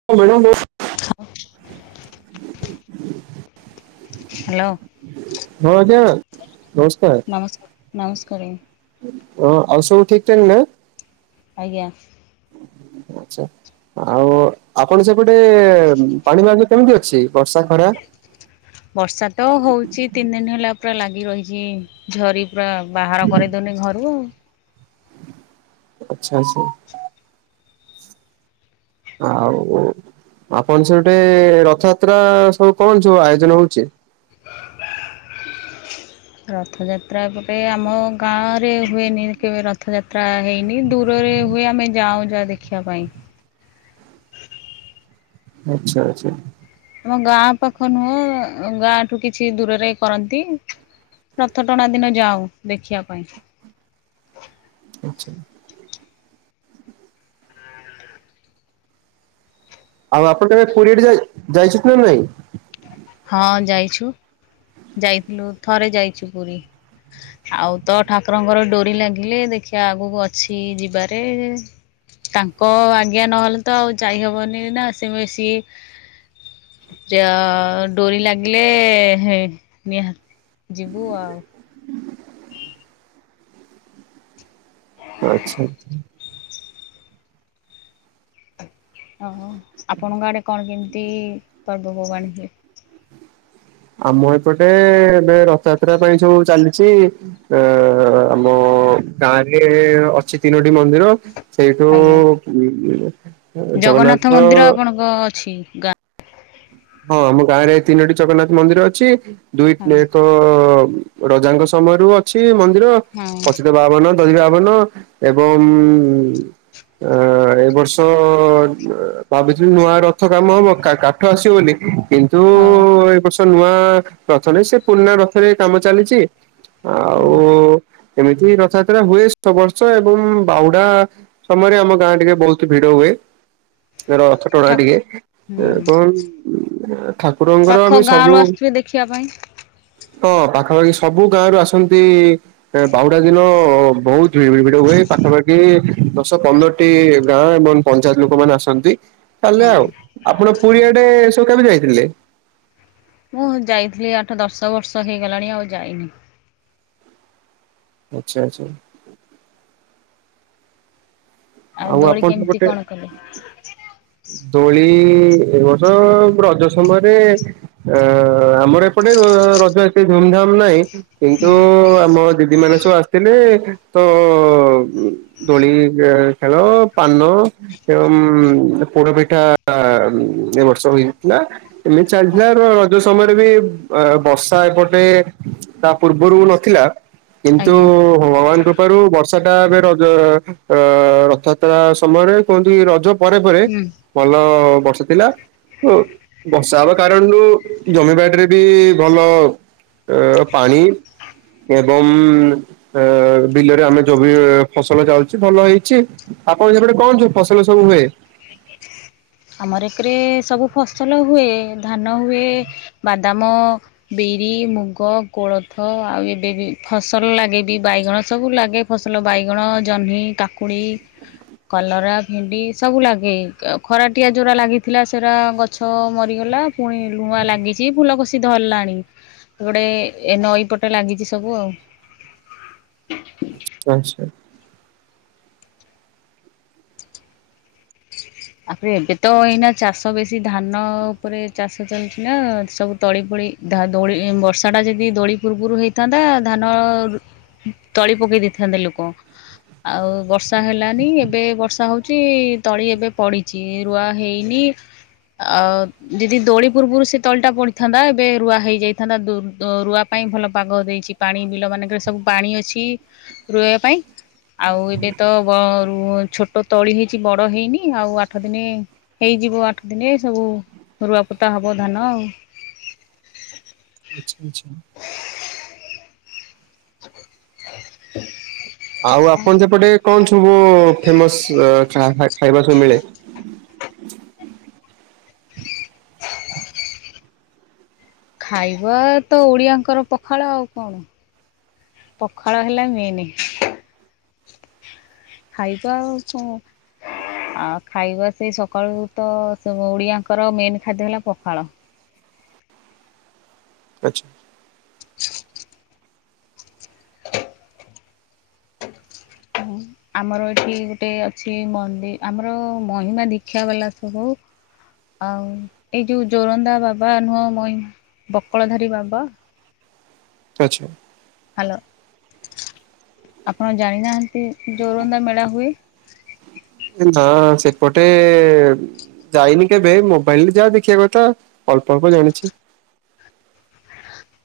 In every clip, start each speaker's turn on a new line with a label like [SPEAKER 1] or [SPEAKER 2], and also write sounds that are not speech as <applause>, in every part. [SPEAKER 1] <unintelligible>
[SPEAKER 2] <inaudible>
[SPEAKER 1] <inaudible>
[SPEAKER 2] Hello
[SPEAKER 1] ହଁ, ଆଜ୍ଞା ନମସ୍କାର୍।
[SPEAKER 2] ନମସ୍, ନମସ୍କା କରେ।
[SPEAKER 1] ହଁ, ଆଉସବୁ ଠିକ୍ ଠାକ୍ ନା?
[SPEAKER 2] ଆଜ୍ଞା।
[SPEAKER 1] ଆଚ୍ଛା। ଆଉ ଆପଣ ସେପଟେ ପାଣି ଫାଣି କେମ୍ତି ଅଛି, ବର୍ଷା ଖରା?
[SPEAKER 2] ବର୍ଷାତ ହଉଛି, ତିନି ଦିନି ହେଲା ପୁରା ଲାଗିରହିଛି। ଝରି ପୁରା ବାହାର କରିଦେଉନି ଘରୁ ଆଉ।
[SPEAKER 1] ଆଚ୍ଛା ଆଚ୍ଛା। ଆଉ ଆପଣ <unintelligible> ଗୋଟେ ରଥଯାତ୍ରା ସବୁ କଣ ସବୁ କଣ ଆୟୋଜନ ହେଉଛି?
[SPEAKER 2] ରଥଯାତ୍ରା ଏପଟେ ଆମ ଗାଁରେ ହୁଏନି, କେବେ ରଥ୍ ରଥଯାତ୍ରା ହେଇନି, ଦୂରରେ ହୁଏ, ଆମେ ଯାଉଁ, ଯାହା ଦେଖିବା ପାଇଁ।
[SPEAKER 1] ଆଚ୍ଛା ଆଚ୍ଛା।
[SPEAKER 2] ଆମ ଗାଁ ପାଖ ନୁହଁ, ଗାଁଠୁ କିଛି ଦୂରରେ କରନ୍ତି। ରଥ ଟଣା ଦିନ ଯାଉଁ, ଦେଖିବା ପାଇଁ।
[SPEAKER 1] ଆଚ୍ଛା। ଆଉ ଆପଣ କେବେ ପୁରୀ ଆଡେ ଯାଇ ଯାଇଛନ୍ତିନା ନାଇଁ?
[SPEAKER 2] ହଁ, ଯାଇଛୁ, ଯାଇଥିଲୁ, ଥରେ ଯାଇଛୁ ପୁରୀ। ଆଉ ତ ଠାକୁରଙ୍କର ଡୋରି ଲାଗିଲେ ଦେଖିବା, ଆଗକୁ ଅଛି ଯିବାରେ। ତାଙ୍କ ଆଜ୍ଞା ନହେଲେ ତ ଆଉ ଯାଇହବନି ନା, ସେଏ ବେସି? <unintelligible> ଡୋରି ଲାଗିଲେ ହେଟ୍ ନିହାତ୍ ଯିବୁ ଆଉ।
[SPEAKER 1] <inaudible> ଆଚ୍ଛା ଆଚ୍ଛା।
[SPEAKER 2] ଓହୋ, ଆପଣଙ୍କ ଆଡେ କଣ କେମିତି ପର୍ବପର୍ବାଣୀ ହୁଏ?
[SPEAKER 1] ଆମ ଏପଟେ ଏବେ ରଥଯାତ୍ରା ପାଇଁ ସବୁ ଚାଲିଛି। <unintelligible> ଅଛି, ତିନୋଟି ମନ୍ଦିର। ସେଇଠୁ
[SPEAKER 2] ଆଜ୍ଞା
[SPEAKER 1] <unintelligible>
[SPEAKER 2] ଜଗନ୍ନାଥ ମନ୍ଦିର ଆପଣଙ୍କ ଅଛି ଗାଁ?
[SPEAKER 1] ହଁ ଆମ ଗାଁ ରେ ତିନୋଟି ଜଗନ୍ନାଥ ମନ୍ଦିର ଅଛି ଦୁଇ
[SPEAKER 2] ହଁ
[SPEAKER 1] <unintelligible> ରାଜାଙ୍କ ସମୟରୁ ଅଛି ମନ୍ଦିର
[SPEAKER 2] ହଁ
[SPEAKER 1] ପଛ ବାବନ ଦହି ବାବନ ଏବଂ ଉଁ ଅ ଏ ବର୍ଷ ଭାବିଥିଲି ନୂଆ ରଥ କାମ ହବ ଅ କାଠ ଆସିବ ବୋଲି କି କିନ୍ତୁ
[SPEAKER 2] ହଁ।
[SPEAKER 1] ଆଉ ଏ ବର୍ଷ ନୂଆ ରଥରେ ସେ ପୁରୁଣା ରଥରେ କାମ ଚାଲିଛି
[SPEAKER 2] ହୁଁ
[SPEAKER 1] ଆଉ ଏମିତି ରଥଯାତ୍ରା ହୁଏ ସବୁ ବର୍ଷ ଏବଂ ବାହୁଡ଼ା ସମୟରେ ଆମ ଗାଁ ଟିକେ ବହୁତ ଭିଡ ହୁଏ ରଥ କଟଣା
[SPEAKER 2] ଠା
[SPEAKER 1] ଟିକେ
[SPEAKER 2] ହୁଁ
[SPEAKER 1] ଏ କଣ? ଉ ଠାକୁରଙ୍କର
[SPEAKER 2] ପାଖ
[SPEAKER 1] ବି
[SPEAKER 2] ଗାଁରୁ
[SPEAKER 1] ସବୁ
[SPEAKER 2] ଆସୁଥିବେ ଦେଖିବା ପାଇଁ
[SPEAKER 1] ହଁ ପାଖାପାଖି ସବୁ ଗାଁ ରୁ ଆସନ୍ତି ବାହୁଡା ଦିନ ବହୁତ <unintelligible> ଭିଡ଼ ହୁଏ ପାଖାପାଖି ଦଶ ପନ୍ଦରଟି ଗାଁ ଏବଂ ପଞ୍ଚାୟତ ଲୋକମାନୋନେ ଆସନ୍ତି। ଚାଲେ ଆଉ
[SPEAKER 2] ହଁ
[SPEAKER 1] ଆପଣ
[SPEAKER 2] ହଁ।
[SPEAKER 1] ପୁରୀଆଡେ ସବୁ କେବେ ଯାଇଥିଲେ?
[SPEAKER 2] ମୁଁ ଯାଇଥିଲି ଆଠ ଦଶ ବର୍ଷ ହେଇଗଲାଣି ଆଉ ଯାଇନି।
[SPEAKER 1] ଆଚ୍ଛା ଆଚ୍ଛା।
[SPEAKER 2] ଆଉ ଦୋଡ଼ି
[SPEAKER 1] ଆପଣ
[SPEAKER 2] କେମିତି
[SPEAKER 1] ସେପଟେ
[SPEAKER 2] କଣ କଲ?
[SPEAKER 1] ଦୋଳି ଏବ ବର୍ଷ ରଜ ସମୟରେ ଅ ଆମର ଏପଟେ ଏ ରଜ ଏତେ ଧୁମ ଧାମ ନାହିଁ।
[SPEAKER 2] ହୁଁ
[SPEAKER 1] କିନ୍ତୁ ଆମ ଦିଦି ମାନେ ସବୁ ଆସ ଥିଲେ ତ ଦୋଳି ଖେ ଖେଳ ପାନ ଏବଂ ଉମ ପୋଡ ପିଠା ଆ ଏ ବର୍ଷ ହେଇଥିଲା ଏମ
[SPEAKER 2] ହଁ
[SPEAKER 1] ଚାଲିଥିଲା ର ସମୟରେ ବି ଉ ବର୍ଷା ଏପଟେ ତା ପୂର୍ବରୁ ନଥିଲା। କିନ୍ତୁ
[SPEAKER 2] ଆଜ୍ଞା
[SPEAKER 1] ଭଗବାନ ରୁ କୃପାରୁ ବର୍ଷା ଟା ଏବେ ରଜ ଅ ରଥଯାତ୍ରା ସମୟରେ କୁହନ୍ତି ରଜ ପରେ ପରେ
[SPEAKER 2] ହୁଁ।
[SPEAKER 1] ଭଲ ବର୍ଷା ଥିଲା। ଓ ବର୍ଷା ହେବା କାରଣରୁ ଜମିବାଡିରେ ବି ଭଲ ଅ ପାଣି ଏବଂ ବିଲରେ ଆମେ ଯୋବି ଫସଲ ଯାଉଛି ଭଲ ହେଇଛି? ଆପଣ ସେପଟେ କଣ ସବୁ ଫସଲ ସବୁ ହୁଏ?
[SPEAKER 2] ଆମର ଏକରେ ସବୁ ଫସଲ ହୁଏ ଧାନ ହୁଏ ବାଦାମ ବିରି ମୁଗ କୋଳଥ ଆଉ ଏବେ ବି ଫସଲ ଲାଗେ ବି ବାଇଗଣ ସବୁ ଲାଗେ ଫସଲ ବାଇଗଣ ଜହ୍ନି କାକୁଡ଼ି କଲରା ଭେଣ୍ଡି ସବୁ ଲାଗେ <unintelligible> ଖରାଟିଆ ଯେଉଁରା ଲାଗିଥିଲା ସେଟା ଗଛ ମରିଗଲା ପୁଣି ଲୁଆଁ ଲାଗିଛି ଫୁଲକଷି ଧରିଲାଣି। ଗୋଟେ ଏ ନଈ ପଟ ଲାଗିଛି ସବୁ ଆଉ।
[SPEAKER 1] ଆଛା।
[SPEAKER 2] ଆପରେ ଏବେ ତ ଏଇନା ଚାଷ ବେଶୀ ଧାନ ଉପରେ ଚାଷ ଚାଲିଛି ନା ସବୁ ତଳି ଫଳି ଧା ଦୋଳି ବର୍ଷାଟା ଯଦି ଦୋଳି ପୂର୍ବରୁ ହେଇଥାନ୍ତା ଧାନ ତଳି ପକେଇ ଦେଇଥାନ୍ତେ ଲୋକ। ଆଉ ବର୍ଷା ହେଲାନି ଏବେ ବର୍ଷା ହଉଛି ତଳି ଏବେ ପଡ଼ିଛି ରୁଆ ହେଇନି ଆଉ ଯଦି ଦୋଳି ପୂର୍ବରୁ ସେ ତଳିଟା ପଡିଥାନ୍ତା ଏବେ ରୁଆ ହେଇଯାଇଥାନ୍ତା ରୁଆ ପାଇଁ ଭଲ ପାଗ ଦେଇଛି। ପାଣି ବିଲ ମାନଙ୍କରେ ସବୁ ପାଣି ଅଛି ରୋଇବା ପାଇଁ। ଆଉ ଏବେ ତ ବ ରୁ ଛୋଟ ତଳି ହେଇଛି ବଡ ହେଇନି? ଆଉ ଆଠ ଦିନେ, ହେଇଯିବ ଆଠ ଦିନେ ସବୁ ରୁଆପୋତା ହବ ଧାନ ଆଉ।
[SPEAKER 1] ଆଛା ଆଚ୍ଛା।
[SPEAKER 2] ହୁଁ
[SPEAKER 1] ଆଉ ଆପଣ ସେପଟେ କଣ ସବୁ ଫେମସ ଖା ଖାଇବା ସବୁ ମିଳେ?
[SPEAKER 2] ଖାଇବା ତ ଓଡିଆଙ୍କର ପଖାଳ ଆଉ କଣ? ପଖାଳ ହେଲା ମେନ। ଖାଇବା ଆଉ କଣ? ଆଉ ଖାଇବା ସେ ସକାଳୁ ତ ଓଡ଼ିଆଙ୍କର ମେନ୍ ଖାଦ୍ୟ ହେଲା ପଖାଳ।
[SPEAKER 1] ଆଚ୍ଛା
[SPEAKER 2] ହ ଆମର ଏଠି ଗୋଟେ ଅଛି ମନ୍ଦି ଆମର ମହିମା ଦୀକ୍ଷା ବାଲା ସବୁ। ଆଉ, ଏଇ ଯୋଉ ଜୋରନ୍ଦା ବାବା ନୁହଁ ମହିମା, ବକଳଧାରୀ ବାବା।
[SPEAKER 1] ଆଚ୍ଛା
[SPEAKER 2] ହ୍ୟାଲୋ। ଆପଣ ଜାଣିନାହାଁନ୍ତି ଜୋରନ୍ଦା ମେଳା ହୁଏ?
[SPEAKER 1] ନା ସେପଟେ ଯାଇନି କେବେ। ମୋବାଇଲରେ ଯାହା ଦେଖିବା କଥା ଅଳ୍ପ ଅଳ୍ପ ଜାଣିଛି।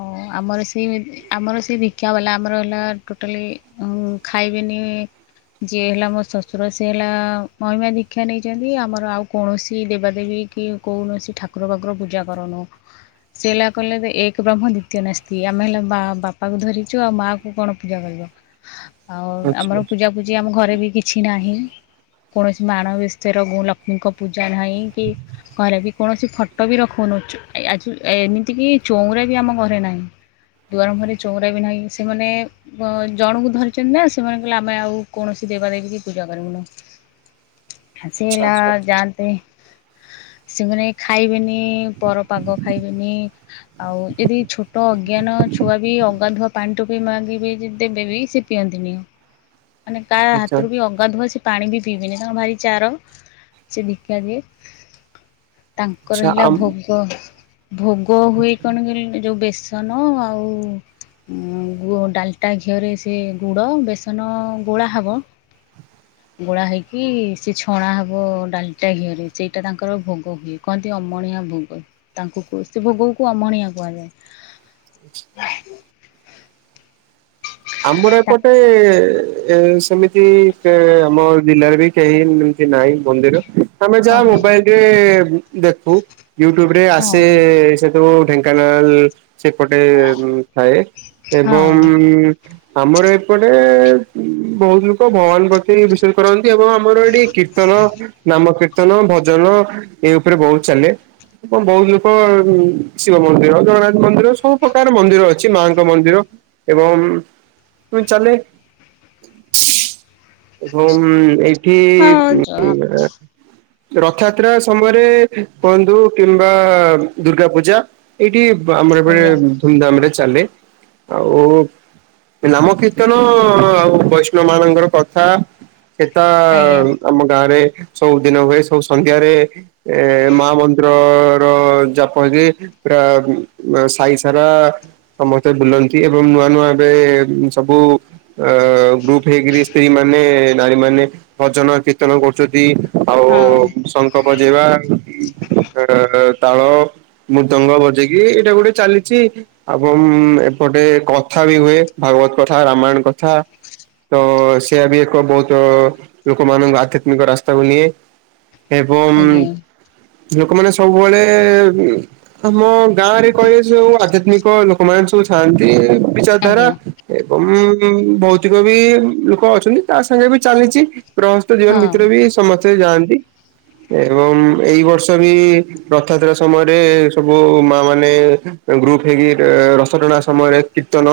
[SPEAKER 2] ହ ଆମର ସେ, ଆମର ସେ ଦୀକ୍ଷା ବାଲା। ଆମର ହେଲା ଟୋଟାଲି ଉଁ ଖାଇବେନି ଯିଏ ହେଲା ମୋ ଶ୍ୱଶୁର ସେ ହେଲା ମହିମା ଦୀକ୍ଷା ନେଇଛନ୍ତି। ଆମର ଆଉ କୌଣସି ଦେବାଦେବୀ କି କୌଣସି ଠାକୁର ଫାକୁର ପୂଜା କରଉନୁ। ସେ ହେଲା କହିଲେ ଏକ ବ୍ରହ୍ମ ଦ୍ଵିତୀୟ ନାସ୍ତି। ଆମେ ହେଲା ବାପାକୁ ଧରିଛୁ ଆଉ ମା କୁ କଣ ପୂଜା କରିବ? ଆଉ
[SPEAKER 1] ଆଚ୍ଛା
[SPEAKER 2] ଆମର
[SPEAKER 1] ଆଚ୍ଛା।
[SPEAKER 2] ପୂଜାପୂଜି ଆମ ଘରେ ବି କିଛି ନାହିଁ। କୌଣସି ମାଣ ବି <inaudible> କ ପୂଜା ନାଁହିଁ କି ଘରେ ବି କୌଣସି ଫଟୋ ବି ରଖଉନୁ ଆ ଏମିତି କିି ଚଉରା ବି ଆମ ଘରେ ନାହିଁ। ଦୁଆର ମୁହଁରେ ଚଉରା ବି ନାହିଁ ସେ ମାନେ ହଁ ଜଣଙ୍କୁ ଧରିଛନ୍ତି ନା ସେମାନେ କହିଲେ ଆମେ ଆଉ କୌଣସି ଦେବାଦେବୀ କି ପୂଜା କରିବୁ ନୁ। ଆ ସ
[SPEAKER 1] ଆଚ୍ଛା ଆଚ୍ଛା
[SPEAKER 2] ହେଲା
[SPEAKER 1] ଆଚ୍ଛା
[SPEAKER 2] ଯାଆନ୍ତେ। ସେମାନେ ଖାଇବେନି। ନି, ପର ପାଗ ଖାଇବେନି। ଆଉ ଯଦି ଛୋ ଟ ଅଜ୍ଞାନ ଛୁଆ ବି ଅଗାଧୁଆ ପାଣି ଟୋପି ମାଗିବେ ଦେବେବି ସେ ପିଅନ୍ତିନି। ମାନେ କହା
[SPEAKER 1] ଆଚ୍ଛା
[SPEAKER 2] ହାତରୁ ବି ଅ ଗାଧୁଆ ସେ ପାଣି ବି ପିଇବେନି। ତାଙ୍କର ଭାରି ଚାର ସେ ଦୀକ୍ଷା ଜିଏ ତାଙ୍କର
[SPEAKER 1] ଆଚ୍ଛା
[SPEAKER 2] ହେଲା
[SPEAKER 1] ଆମ୍
[SPEAKER 2] ଭୋଗ, ଭୋଗ ହୁଏ
[SPEAKER 1] ଆଚ୍ଛା।
[SPEAKER 2] କଣ କହିଲୁ ଏ ଯୋଉ ବେସନ ଆଉ ଉଁ ଗୁ ଡାଲଟା ଘିଅରେ ସେ ଗୁଡ଼, ବେସନ, ଗୋଳା ହେବ।
[SPEAKER 1] ହ <unintelligible>
[SPEAKER 2] ଗୋଳା ହେଇକି ସେ ଛଣା ହେବ ଡାଲିଟା ଘିଅରେ ସେଇଟା ତାଙ୍କର ଭୋଗ ହୁଏ। କହନ୍ତି ଅମଣିଆ ଭୋଗ। ତାଙ୍କୁ କୁ ସେ ଭୋଗକୁ ଅମଣିଆ କୁହାଯାଏ।
[SPEAKER 1] ଆଛ <unintelligible> ଆମର ଏପଟେ ଏ ସେମିତି କେ ଆମ ଜିଲ୍ଲାରେ ବି କେହି ଏମତି ନାହିଁ ମନ୍ଦିର। ଆମେ ଯାହା
[SPEAKER 2] ଓହୋ
[SPEAKER 1] ମୋବାଇଲରେ ଦେଖୁ। ୟୁଟ୍ୟୁବ ରେ ଆସେ
[SPEAKER 2] ହଁ
[SPEAKER 1] ଯୋଉ ଢେଙ୍କାନାଳ ସେପଟେ ଥାଏ
[SPEAKER 2] ହଁ
[SPEAKER 1] ଏବଂ ଆମର ଏପଟେ ବହୁତ ଲୋକ ଭଗବାନ ପ୍ରତି ବିଶ୍ୱାଷ କରନ୍ତି ଏବଂ ଆମର ଏଠି କୀର୍ତ୍ତନ, ନାମ କୀର୍ତ୍ତନ, ଭଜନ ଏଇ ଉପରେ ବହୁତ ଚାଲେ। କଣ ବହୁତ ଲୋକ ଶିବ ମନ୍ଦିର ଜଗନ୍ନାଥ ମନ୍ଦିର ସବୁ ପ୍ରକାର ମନ୍ଦିର ଅଛି ମାଙ୍କ ମନ୍ଦିର। ଏବଂ ତ ଚାଲେ ଏବଂ ଏଇ କି
[SPEAKER 2] ହଁ ଆଜ୍ଞା
[SPEAKER 1] <unintelligible> ରଥଯାତ୍ରା ସମୟରେ କୁହନ୍ତୁ କିମ୍ବା ଦୁର୍ଗା ପୂଜା। ଏଇଠି ଆମର ଏବେ
[SPEAKER 2] ଆଜ୍ଞା ହଁ
[SPEAKER 1] ଧୁମଧାମ ରେ ଚାଲେ ଆଉ। ନାମକୀର୍ତ୍ତନ ଆଉ ବୈଷ୍ଣ ମାନଙ୍କର କଥା। ସେଟ ଆମ ଗାଁ ରେ ସବୁଦିନ ହୁଏ ସବୁ ସନ୍ଧ୍ୟାରେ। ଏ ମା ମନ୍ଦିର ର ଜାପ ହେଇକି। ପୁରା ସାାଇ ସାରା ସମସ୍ତେ ବୁଲନ୍ତି ଏବଂ ନୂଆ ନୂଆ ଏବେ ସବୁ ଅ ଗ୍ରୁପ ହେଇକରି ସ୍ତ୍ରୀ ମାନେ ନାରୀ ମାନେ ଭଜନ କୀର୍ତ୍ତନ କରୁଛନ୍ତି ଆଉ ଶଙ୍ଖ ବଜେଇବା। ହ ତାଳ ମୃଦଙ୍ଗ ବଜେଇକି ଏଇଟା ଗୋଟେ ଚାଲିଛି ଏବଂ ଏପଟେ କଥା ବି ହୁଏ। ଭାଗବତ କଥା ରାମାୟଣ କଥା। ତ ସେଆ ବି ଏକ ବହୁତ ଲୋକମାନଙ୍କ ଆଧ୍ୟାତ୍ମିକ ରାସ୍ତାକୁ ନିଏ। ଏବଂ ଲୋକମାନେ ସବୁବେଳେ ଆମ ଗାଁ ରେ କହ ସୁ ଆଧ୍ୟାତ୍ମିକ ଲୋକମାନୋନ ସବୁ ଥାଆନ୍ତି
[SPEAKER 2] ଆଜ୍ଞା
[SPEAKER 1] ବିଚାରଧାରା
[SPEAKER 2] ଆଜ୍ଞା।
[SPEAKER 1] ଏବଂ ଭୌତିକ ବି ଲୋକ ଅଛନ୍ତି ତା ସାଙ୍ଗେ ବି ଚାଲିଛି ପ୍ରା ଜୀବନ
[SPEAKER 2] ହଁ
[SPEAKER 1] ଭିତରେ ବି ସମସ୍ତେ ଯାଆନ୍ତି ଏବଂ ଏଇ ବର୍ଷ ବି ରଥଯାତ୍ରା ସମୟରେ ସବୁ ମା ମାନେ ଗ୍ରୁପ ହେଇକି ରଥ ଟଣା ସମୟରେ କିତନ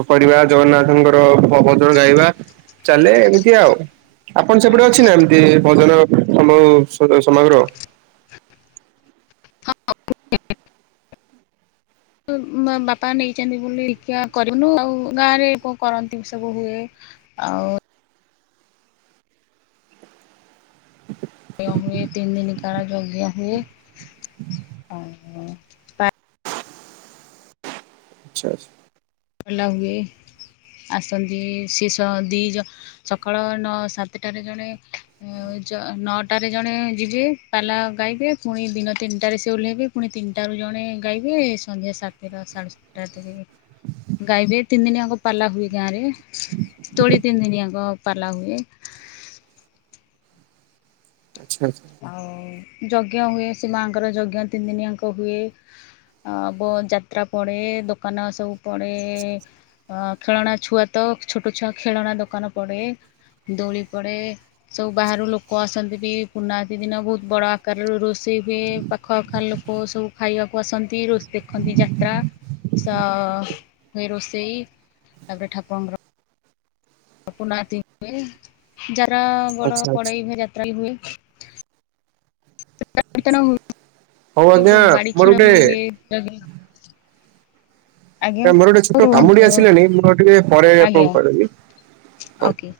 [SPEAKER 1] ଫୋପାଡିବା ଜଗନ୍ନାଥଙ୍କର ପବତ୍ର ଗାଇବା ଚାଲେ ଏମିତି ଆଉ। ଆପଣ ସେପଟେ ଅଛି ନା ଏମିତି ଭଜନ ସମ ସମଗ୍ର <unintelligible>
[SPEAKER 2] ବାପା ନେଇଛନ୍ତି ବୋଲି ଶିକ୍ଷା କରିବନୁ ଆଉ ଗାଁ ରେ କଣ କରନ୍ତି ସବୁ ହୁଏ। ଆଉ <unintelligible> ହୁଏ ତିନ ଦିନିକ ଜଗିଆ ହୁଏ ଆଉ
[SPEAKER 1] ଆଚ୍ଛା ଆଚ୍ଛା।
[SPEAKER 2] ପିଲ ହୁଏ ଆସନ୍ତି ଶିଷ ଦୁଇଜ ସକାଳ ନଅ ସାତଟାରେ ଜଣେ ଆଉ ଜ ନଅଟାରେ ଜଣେ ଯିବେ ପାଲା ଗାଇବେେ ପୁଣି ଦିନ ତିନିଟାରେ ସେ ଓହ୍ଲେଇବେ। ପୁଣି ତିନିଟାରୁ ଜଣେ ଗାଇବେ ସନ୍ଧ୍ୟା ସାତଟା ସାଢ଼େ ସାତଟା ଏତେ ଯିବେ ଗାଈବେ ତିନି ଦିନିଆଙ୍କ ପାଲା ହୁଏ ଗାଁରେ ତୋଳି ତିନି ଦିନିଆଙ୍କ ପାଲା ହୁଏ।
[SPEAKER 1] ଆଚ୍ଛା ଆଚ୍ଛା।
[SPEAKER 2] ଆଉ ଯଜ୍ଞ ହୁଏ ସେ ମାଆଙ୍କର ଯଜ୍ଞ ତିନି ଦିନିଆଙ୍କ ହୁଏ। ଆ ବ ଯାତ୍ରା ପଡେ ଦୋକାନ ସବୁ ପଡେ। ଅ ଖେଳଣା ଛୁଆ ତ ଛୋଟ ଛୁଆ ଖେଳଣା ଦୋକାନ ପଡେ। ଦୋଳି ପଡ଼େ ସବୁ ବାହାରୁ ଲୋକ ଆସନ୍ତି ବି। ପୂର୍ଣ୍ଣାହୁତି ଦିନ ବହୁତ ବଡ଼ ଆକାରର ରୋଷେଇ ହୁଏ ପାଖ ଆଖ ଲୋକ ସବୁ ଖାଇବାକୁ କୁ ଆସନ୍ତି ରୋସ୍ ଦେଖନ୍ତି ଯାତ୍ରା ସ ହୁଏ ରୋଷେଇ। ତାପରେ ଠାକୁରଙ୍କର କୁନାତି ହୁଏ ଯାର ଗଡ
[SPEAKER 1] ଆଚ୍ଛା ଆଚ୍ଛା
[SPEAKER 2] ପଡେଇଏ ଯାତ୍ରା ବି ହୁଏ। ତ ବାଡି
[SPEAKER 1] ହଉ ଆଜ୍ଞା ମୋର
[SPEAKER 2] ଖେଳ
[SPEAKER 1] ଗୋଟେ
[SPEAKER 2] ବି ହୁଏ ଜଗି
[SPEAKER 1] ମୋର ଗୋଟେ ଛୁଟ କାମଟି
[SPEAKER 2] ରୁହନ୍ତୁ
[SPEAKER 1] ଆସିଲାଣି ମୁଁର ଟିକେ ପରେ
[SPEAKER 2] ଆଜ୍ଞା
[SPEAKER 1] ଆପଣଙ୍କୁ କରିବି। ହଉ।
[SPEAKER 2] ଓକେ।